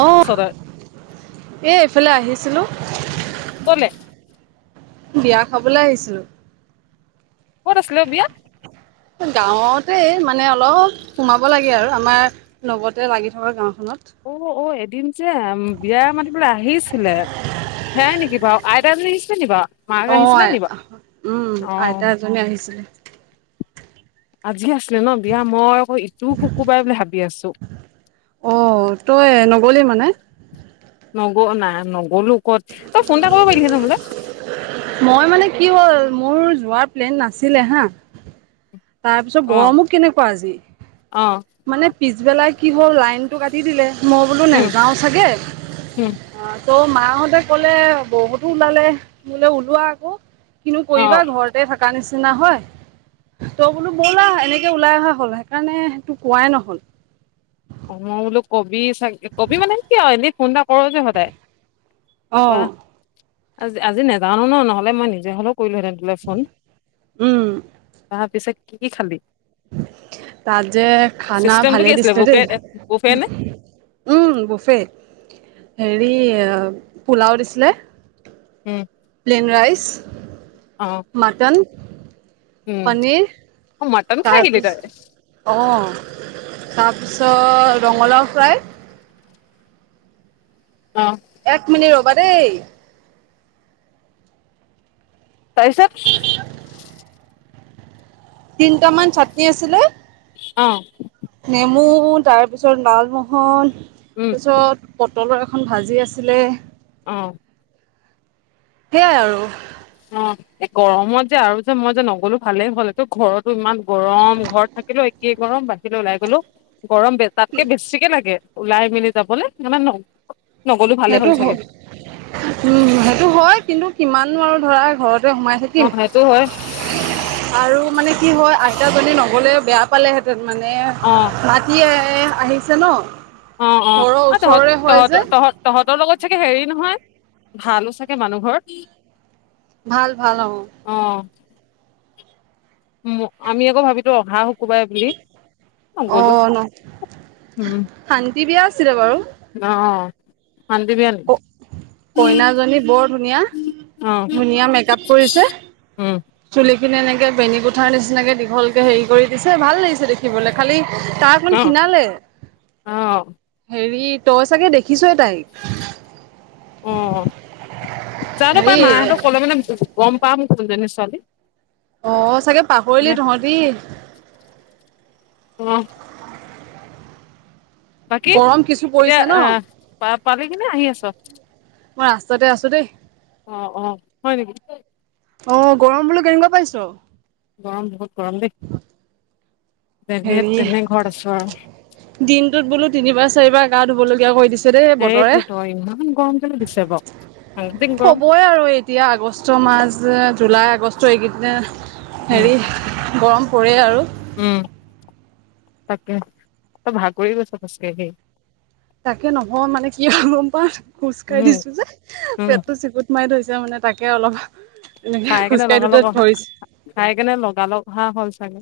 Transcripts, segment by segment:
অ ওচৰত এ এইফালে আহিছিলো কলে বিয়া খাবলৈ আহিছো কত আছিলে অ বিয়া গাঁৱতে মানে অলপ সোমাব লাগে আৰু আমাৰ লগতে লাগি থকা গাওঁ অ অ এদিন যে বিয়া মাতিবলে আহিছিলে সেয়াই নেকি বাৰু আইটা এজনি আহিছিলে নি বাও আহ উম আইতা এজনী আহিছিলে আজি আছিলে ন বিয়া মই আকৌ ইটো শুকুবাৰে বুলি ভাবি আছো অ তই নগলী নগ না নগলো ক'ত তই ফোন এটা কৰিব পাৰিলি হেতেন মোলে মই মানে কি হ'ল মোৰ যোৱাৰ প্লেন নাছিলে হা তাৰ পিছত অ গৰমো কেনেকুৱা আজি অ মানে পিছবেলাই কি হ'ল লাইনটো কাটি দিলে মই বোলো উম নাযাওঁ উম চাগে তৌ মাহঁতে কলে বৌহতো ওলালে বোলে ওলোৱা ক কিনো অ কৰিবা ঘৰতে থকা নিচিনা হয় ত বোলো ব'লা এনেকে ওলাই অহা হ'ল সেইকাৰণে তোক কোৱাই নহল অ মই বোলো কবি চাগে কবি মানে কি আৰু এনেই ফোন এটা কৰ যে সদায় অ তাৰপৰা আজি আজি নেজানো ন নহলে মই নিজে হলো কৰিলোহেঁতেন তোলে ফোন উম তাৰ পিছত কি কি খালি তাত যে খানা চিষ্টেমটো ভালে কি আছিলে দিছিলে বুকে দেই বুফে নে উম বফে হেৰি পোলাও দিছিলে উম প্লেন ৰাইচ অ মাটন উম পনীৰ অ মটন খাই আহিলি তাৰপিছ তই অ ত তাৰপিছত ৰঙালাও ফ্ৰাই অ এক মিনিট ৰবা দেই তাৰপিছত তিনটামান চাটনি আছিলে অঁ নেমু তাৰপিছত লালমোহন উম তাৰপিছত তলৰ এখন ভাজি আছিলে আহঁ সেইয়াই আৰু অঁ গৰমত যে আৰু যে মই যে নগলো ভালেই হ'লটো ঘৰতো ইমান গৰম ঘৰত থাকিলো একেই গৰম বাহিৰলে ওলাই গলো গৰম বে তাতকে বেছিকে লাগে ওলাই মেলি যাবলৈ মানে সেইটো উম সেইটো হয় কিন্তু কিমান আৰু ধৰা ঘৰত সোমাই অ থাকিম সেইটো হয় আৰু মানে কি হয় আইতাজনী নগ'লে বেয়া পালেহেতেন মানে অ মাতি ন অঁ অঁ ঘৰৰ তহতঁক ওচৰৰে হয় যে তহতঁক তহতঁক তহতঁক। তহঁতৰ লগত চাগে হেৰি নহয় ভালো চাগে মানুহ ঘৰ ভাল ভাল অঁ অ আমি আকৌ ভাবিলো অহা শুকোবাই বুলি অ নগলো ন উম শান্তি বিয়া আছিলে বাৰু অঁ শান্তি বিয়া নেকি কইনাজনী বৰ ধুনীয়া অ ধুনীয়া মেকআপ কৰিছে উম চুলি খিনি এনেকে বেনী কোঠাৰ নিচিনাকে দীঘলকে হেৰি কৰি দিছে ভাল লাগিছে দেখিবলৈ খালি তাৰ অকমান অ ক্ষিণালে অ হেৰিত তই চাগে দেখিছে তাই অঁ যা পাই হেৰি মাহঁতক কলে মানে গম পাম কোনজনে ছোৱালী অঁ চাগে মানে পাহৰিলি তহঁতি উম বাকী গৰম কিছু এতিয়া পৰিছে ন আহ প পালি কিনে আহি আছ মই ৰাস্তাতে আছো দেই অঁ অঁ হয় নেকি অঁ গৰম বোলো কেনেকোৱা পাইছ গৰম বহুত গৰম দেই যেনে হেৰি তেনে ঘৰত আছো আৰু দিনটোত বোলো তিনিবাৰ চাৰিবাৰ গা ধুব লগগীয়া কৰি দিছে দেই বতৰে সেইটো তই ইমান গম কেলে দিছে ব হ'বই আৰু এতিয়া আগষ্ট মা যে জুলাই আগষ্ট এইকেইদনা উম হেৰি গৰম পৰে আৰু উম তাকে ত ভাগৰি গৈছো খোজ কাঢ়ি কাঢ়ি তাকে নহয় মানে কি গম পা খোজ কাঢ়ি উম দিছো যে উম পেটটো চিকুত মাৰি ধৰিছে মানে তাকে অলপ এনেকে খাই কেনে খোজকাঢ়ি দিওঁতে লগালক ধৰিছে খাই কেনে লগাল হাঁহ হল চাগে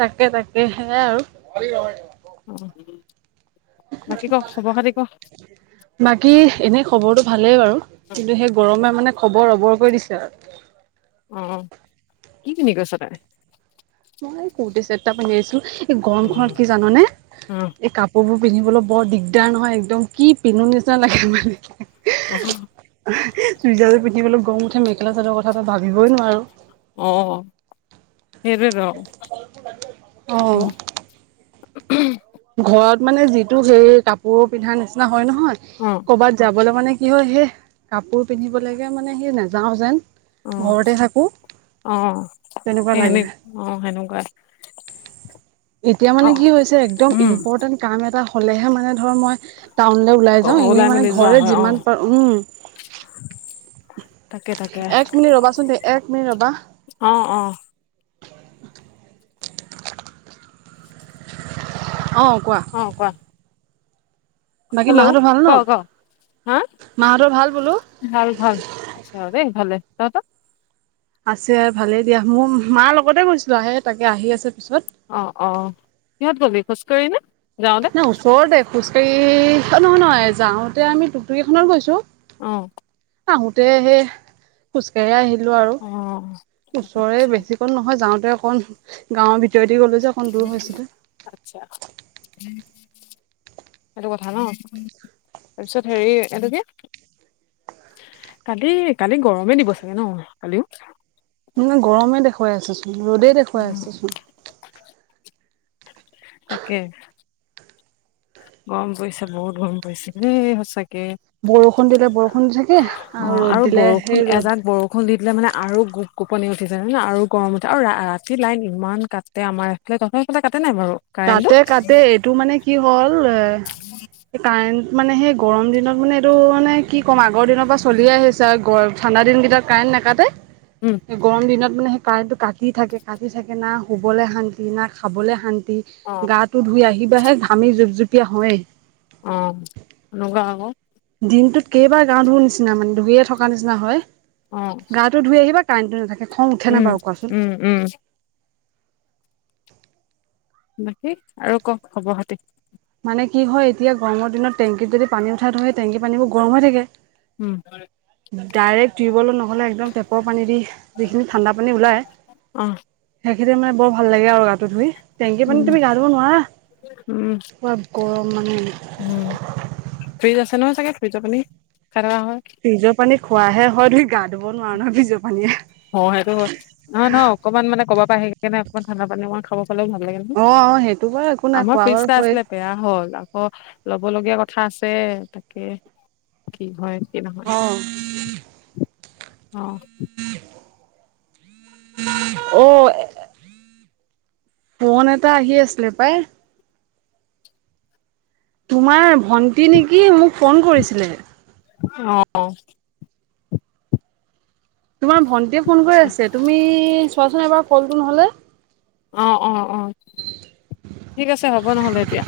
তাকে তাকে সেয়াই আৰু অঁ বাকী ক খবৰ খাতি ক বাকী এনে খবৰটো ভালেই বাৰু কিন্তু সেই গৰমে মানে খবৰ ৰবৰ [unintelligible] আহ পিন্ধি গৈছ তই ম কুৰ্তি চেট এটা পিন্ধি আহিছো এই অ গৰম ঘৰত কি জাননে অ এই কাপোৰ বোৰ পিন্ধিবলৈ বৰ দিগদাৰ নহয় একদম কি পিন্ধো নিচিনা লাগে মানে উম চুইজাযোৰ পিন্ধিবলৈ গম উঠে মেখেল চাদৰ কথা এটা ভাবিবই নোৱাৰো অ সেইটোৱেত অঁ [unintelligible] ঘৰত মানে যিটো সেই কাপোৰ পিন্ধাৰ নিচিনা হয় নহয় অ', কৰবাত যাবলে মানে কি হয় সেই কাপোৰ পিন্ধিব লাগে মানে হেই নাযাওঁ যেন অ', ঘৰতে থাকোঁ। অ তেনেকুৱা সেই সেনে লাগে অ সেনেকুৱা। এতিয়া মানে কি হৈছে একদম উম, ইম্পৰ্টেন্ট কাম এটা হলেহে মানে ধৰ মই টাউনলে ওলাই যাও এনেই মানে মেলি যোৱা ঘৰে হয় অ', যিমান পাৰো উম তাকে তাকে এক মিনিট ৰবাচোন দে এক মিনিট ৰবা। অ', অ', অ কোৱা অ কোৱা। বাকী হেল্ল' মাহতৰ ভাল ক ন? ক হা মাহঁতৰ ভাল বোলো ভাল ভাল আছে দেই ভালে। তহতৰ? আছে ভালেই দিয়া মোৰ মাৰ লগতে গৈছিলো আহে তাকে আহি আছে পিছত অ অ কিহত গলি খোজকাঢ়ি নে? যাওঁতে নাই ওচৰতে খোজকাঢ়ি নহয় নহয় যাওঁতে আমি টোকটোকি খনত গৈছো। অহ আহোতে সে খোজকঢ়ি আহিলো। আৰু অ', ওচৰে আচ্ছা বেছি কন নহয় যাওঁতে অকন গাঁৱৰ ভিত ভিতৰে দি গ'লো যে অকণ দূৰ হৈছিলে। আচ্ছা সেইটো কথা ন। তাৰপিছত হেৰি এইটো কি? কালি কালি গৰমেই দিব চাগে ন কালিও? মানে গৰমে দেখুৱাই আছেচোন ৰ'দেই দেখুৱাই আছে। তাকে গৰম পৰিছে বহুত গৰম পৰিছে দেই সঁচাকে। বৰষুণ দিলে কে বৰষুণ দি থাকে অ ৰ'দ আৰু দিলে বৰষুণ সেই ৰ'দ এজাক বৰষুণ দি দিলে মানে আৰু গোপ গোপনি উঠি যায় ন আৰু গৰম উঠে আৰু ৰাতি লাইন ইমান কাটে আমাৰ এইফালে তহঁতৰ সেইফালে কাট কাটে কাটে এইটো মানে কি হ'ল এ কাৰেণ্ট মানে সেই গৰম দিনত মানে এইটো মানে কি ক'ম আগৰ দিনৰ পৰা চলিয়ে আহিছে আৰু গ ঠাণ্ডা দিনকেইটাত কাৰেণ্ট নাকাটে উম গৰম দিনত মানে সেই কাৰেণ্টো কাটি থাকে কাটি থাকে না শুবলৈ শান্তি না খাবলে শান্তি। অ গাটো ধুই আহিবাহে ঘামি জোপ জোপীয়া হয়য়েই। অ এনেকোৱা আকৈ। দিনটোত কেইবাৰ গা ধুও নিচিনা মানে ধুইয়ে থকা নিচিনা হয় অ গাটো ধুই আহিবা কাৰেন্টে নাথাকে খং উঠে নাই উম বাৰু কোৱাচোন। উম উম বাকী আৰু কওক খবৰ খাতি। মানে কি হয় এতিয়া গৰমৰ দিনত টেংকীত যদি পানী উঠাই ধৰেে টেংকী পানীবোৰ গৰম হৈ থাকে। উম ডাইৰেক্ট টিউবেলৰ নহলে একদম টেপৰ পানী দি যিখিনি ঠাণ্ডা পানী ওলায় অঁ তেতিয়া মানে বৰ ভাল লাগে আৰু গাটো ধুই টেংকি পানী উম তুমি গা ধুব নোৱাৰা। উম পোৰা গৰম মানে। এনেও চাগে ফ্ৰীজৰ পানী খাই থকা হয় ফ্ৰীজৰ পানী খোৱাহে হয় তুমি গা ধুব নোৱাৰা নহয় ফ্ৰীজৰ অ সেইটো হয় নহয় নহয় অকনমান মানে ক'বাৰ পৰা আহি কিনে অকণমান ঠাণ্ডা পানী মই খাব ভাল লাগে দিয়াচোন অ অ সেইটো বাৰু একো নাই আমাৰ খোৱা ফ্ৰীজ বাৰু এটা হয় আছিলে বেয়া হল আকৌ ল'ব লগীয়া কথা আছে। তাকে কি হয়? কি নহয় অ। [unintelligible] অ ফোন এটা আহি আছিলে পাই। তোমাৰ ভন্টি নেকি? মোক ফোন কৰিছিলে। অ তোমাৰ ভন্টিয়ে ফোন কৰি আছে তুমি চোৱাচোন এবাৰ কলটো নহলে। অ', অ', অ', ঠিক আছে হ'ব নহ'লে এতিয়া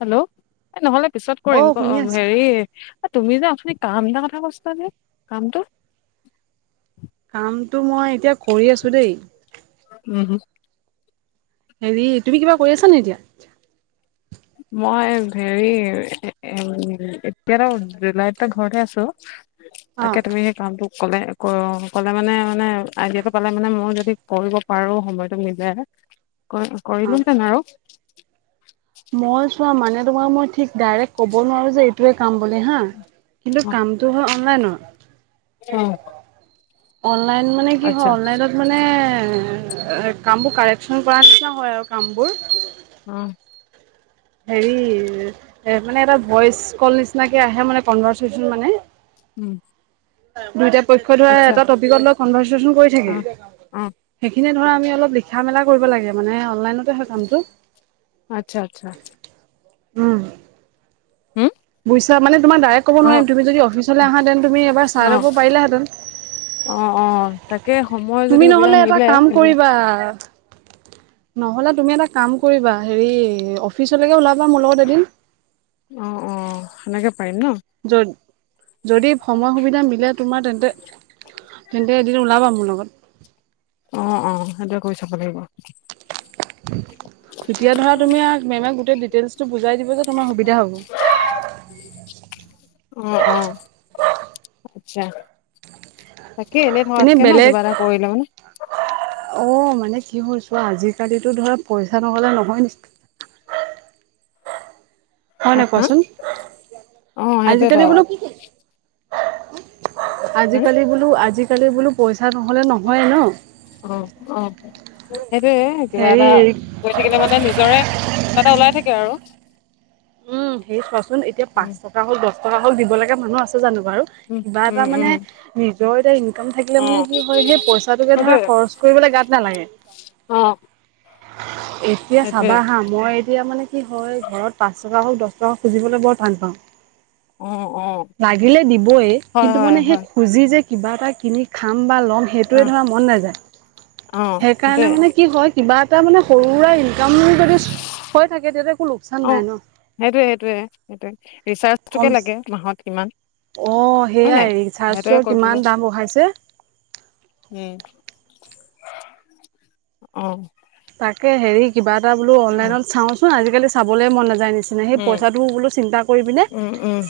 হেল্ল' এই নহ'লে পিছত অ কৰিম শুনি আছো হেৰি। তুমি যে আথনি কাম এটা কথা কৈছিলা যে কামটো। কামটো মই এতিয়া কৰি আছো দেই। উম হু হেৰি তুমি কিবা কৰি আছ নে এতিয়া। মই হেৰি এতিয়া জুলাইত ঘৰতে আছো। অ তাকে তুমি এই কামটো। কলে কলে মানে মানে আইডিয়াটো পালে মানে মই যদি কৰিব পাৰো সময়টো মিলে। অ কৰিলোতেন আৰু। মই চোৱা মানে তোমাক মই ঠিক ডাইৰেক্ট ক'ব নোৱাৰো যে এইটোৱে কাম। মানে হা কিন্তু কামটো হ অনলাইনৰ। অ অনলাইন মানে কি হয় আচ্ছা অনলাইনত মানে। কামবোৰ কাৰেকশ্যন কৰা নিছিনা হয় আৰু কামবোৰ। উম হেৰি মানে এটা ভইচ কল নিচিনাকে আহে মানে কনভাৰ্চ হৈ মানে। উম দুটা পক্ষ ধৰা আচ্ছা এটা টপিকতত কনভাৰ্চচন কৰি থাকে অ', অ', সেইখিনি। ধৰা আমি অলপ লিখা মেলা কৰিব লাগে মানে। অনলাইনতে হয় কামটো আচ্ছা আচ্ছা। উম হম তোমাৰ ডাইৰেক্ট ক'ব অ', নোৱাৰিম তুমি যদি অফিচলৈ আহা দেন তুমি এবাৰ চাই অ', লব পাৰিলাহেঁতেন? অ অ তাকে সময় যদি তুমি সুবিধা নহ'লে এটা মিলে কাম কৰিবা নহলে তুমি এটা কাম কৰিবা হেৰি অফিচলৈকে ওলাবা মোৰ লগত এদিন। অ', অ', সেনেকে পাৰিম ন। য'ত যদি সময় সুবিধা মিলে তোমাৰ তেন্তে তেন্তে এদিন ওলাবা মোৰ লগত। অ অ সেইটোৱে কৰি চাব লাগিব? তেতিয়া ধৰা তুমি মেমক গোটেই ডিটেইলচ। বুজাই দিব যে তোমাৰ সুবিধা হ'ব। উ অ আচ্ছা। তাকে এনে এনেই থকাতকে ন বেলেগ কিবা এটা কৰিলও ন। অ মানে কি হৈছো আজিকালিতো ধৰা পইচা নহলে নহয় নেকি। হয় নে কোৱাচোন অ', সেইটোৱেতো আজিকালি বোলো আজিকালি বোলো -আজিকালি বোলো? পইচা নহ'লে নহয়ে ন অ অ সেইটয়ে কিবা এটা হেৰি কৰি থাকিলে মানে নিজৰে কিবা এটা ওলাই থাকে আৰু। উম হেৰি চোৱাচোন এতিয়া উম, পাঁচ টকা হওক দহ টকা হওক দিবলগীয়া মানুহ আছে জানো। বাৰু উম, কিবা উম, এটা উম, মানে নিজৰ এটা ইনকাম থাকিলে মানে অ', কি হয়গে পইচা টোকে ধৰা খৰচ ফুৰিবলে গাত নালাগে। অঁ এতিয়া চাবা হা মই এতিয়া মানে কি হয় ঘৰত পাচ। দ টকা হওক দহ টকাওক খুজিবলৈ বৰ টান পাওঁ। অ', অ', লাগিলে দিবই হয়, কিন্তু হয়, মানে সেই হয়, খুজি যে। কিবা এটা কিনি খাম বা ল'ম সেইটোৱে অ', ধৰা মন নাযায় অ', সেইকাৰণে সেইটোৱে মানে কি হয়। কিবা এটা মানে সৰু সুৰা ইনকাম যদি হৈ থাকে তেতিয়া একো লোকচান নাই অ', ন। সেইটোৱে- সেইটোয়ে সেইটো কম ৰিচাৰ্জটোকে লাগে মাহত কিমান। অ হয় সেয়াই নাই হেৰি চাৰ্জটোৰ কিমান দাম বঢ়াইছে? উম অ। তাকে হেৰি কিবা এটা বোলো অ অনলাইনত চাওঁচোন আজিকালি চাবলে মন নাযায় যায় নিচিনা সেই পইচাটো বোলো চিন্তা কৰি পিনে, উম উম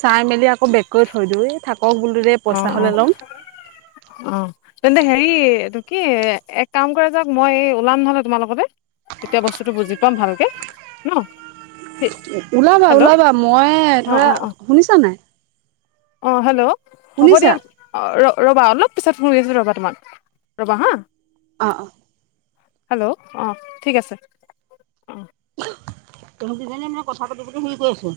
চাই মেলি আকৌ বেগ কৰি থৈ দিওঁ ই থাক অহ অহ অহ তেন্তে হেৰি এটো কি এক কাম কৰে যাওক মই ওলাম নহলে তোমাৰ লগতে। এতিয়া বস্তুটো বুজি পাম ভালকে ন! ওলাবা- হেল্ল' ওলাবা মই অ ধৰা অ অ শুনিছা নাই? অ হেল্ল' হ'ব শুনিছা দিয়া। ৰ'বা অলপ পিছত ফোন কৰি আছো ৰ'বা তোমাক, ৰ'বা হা। অ অ হেল্ল' অ ঠিক আছে অ তহত দুজনীয়ে মে কথা পাতি পাতি হেই কৰি আছে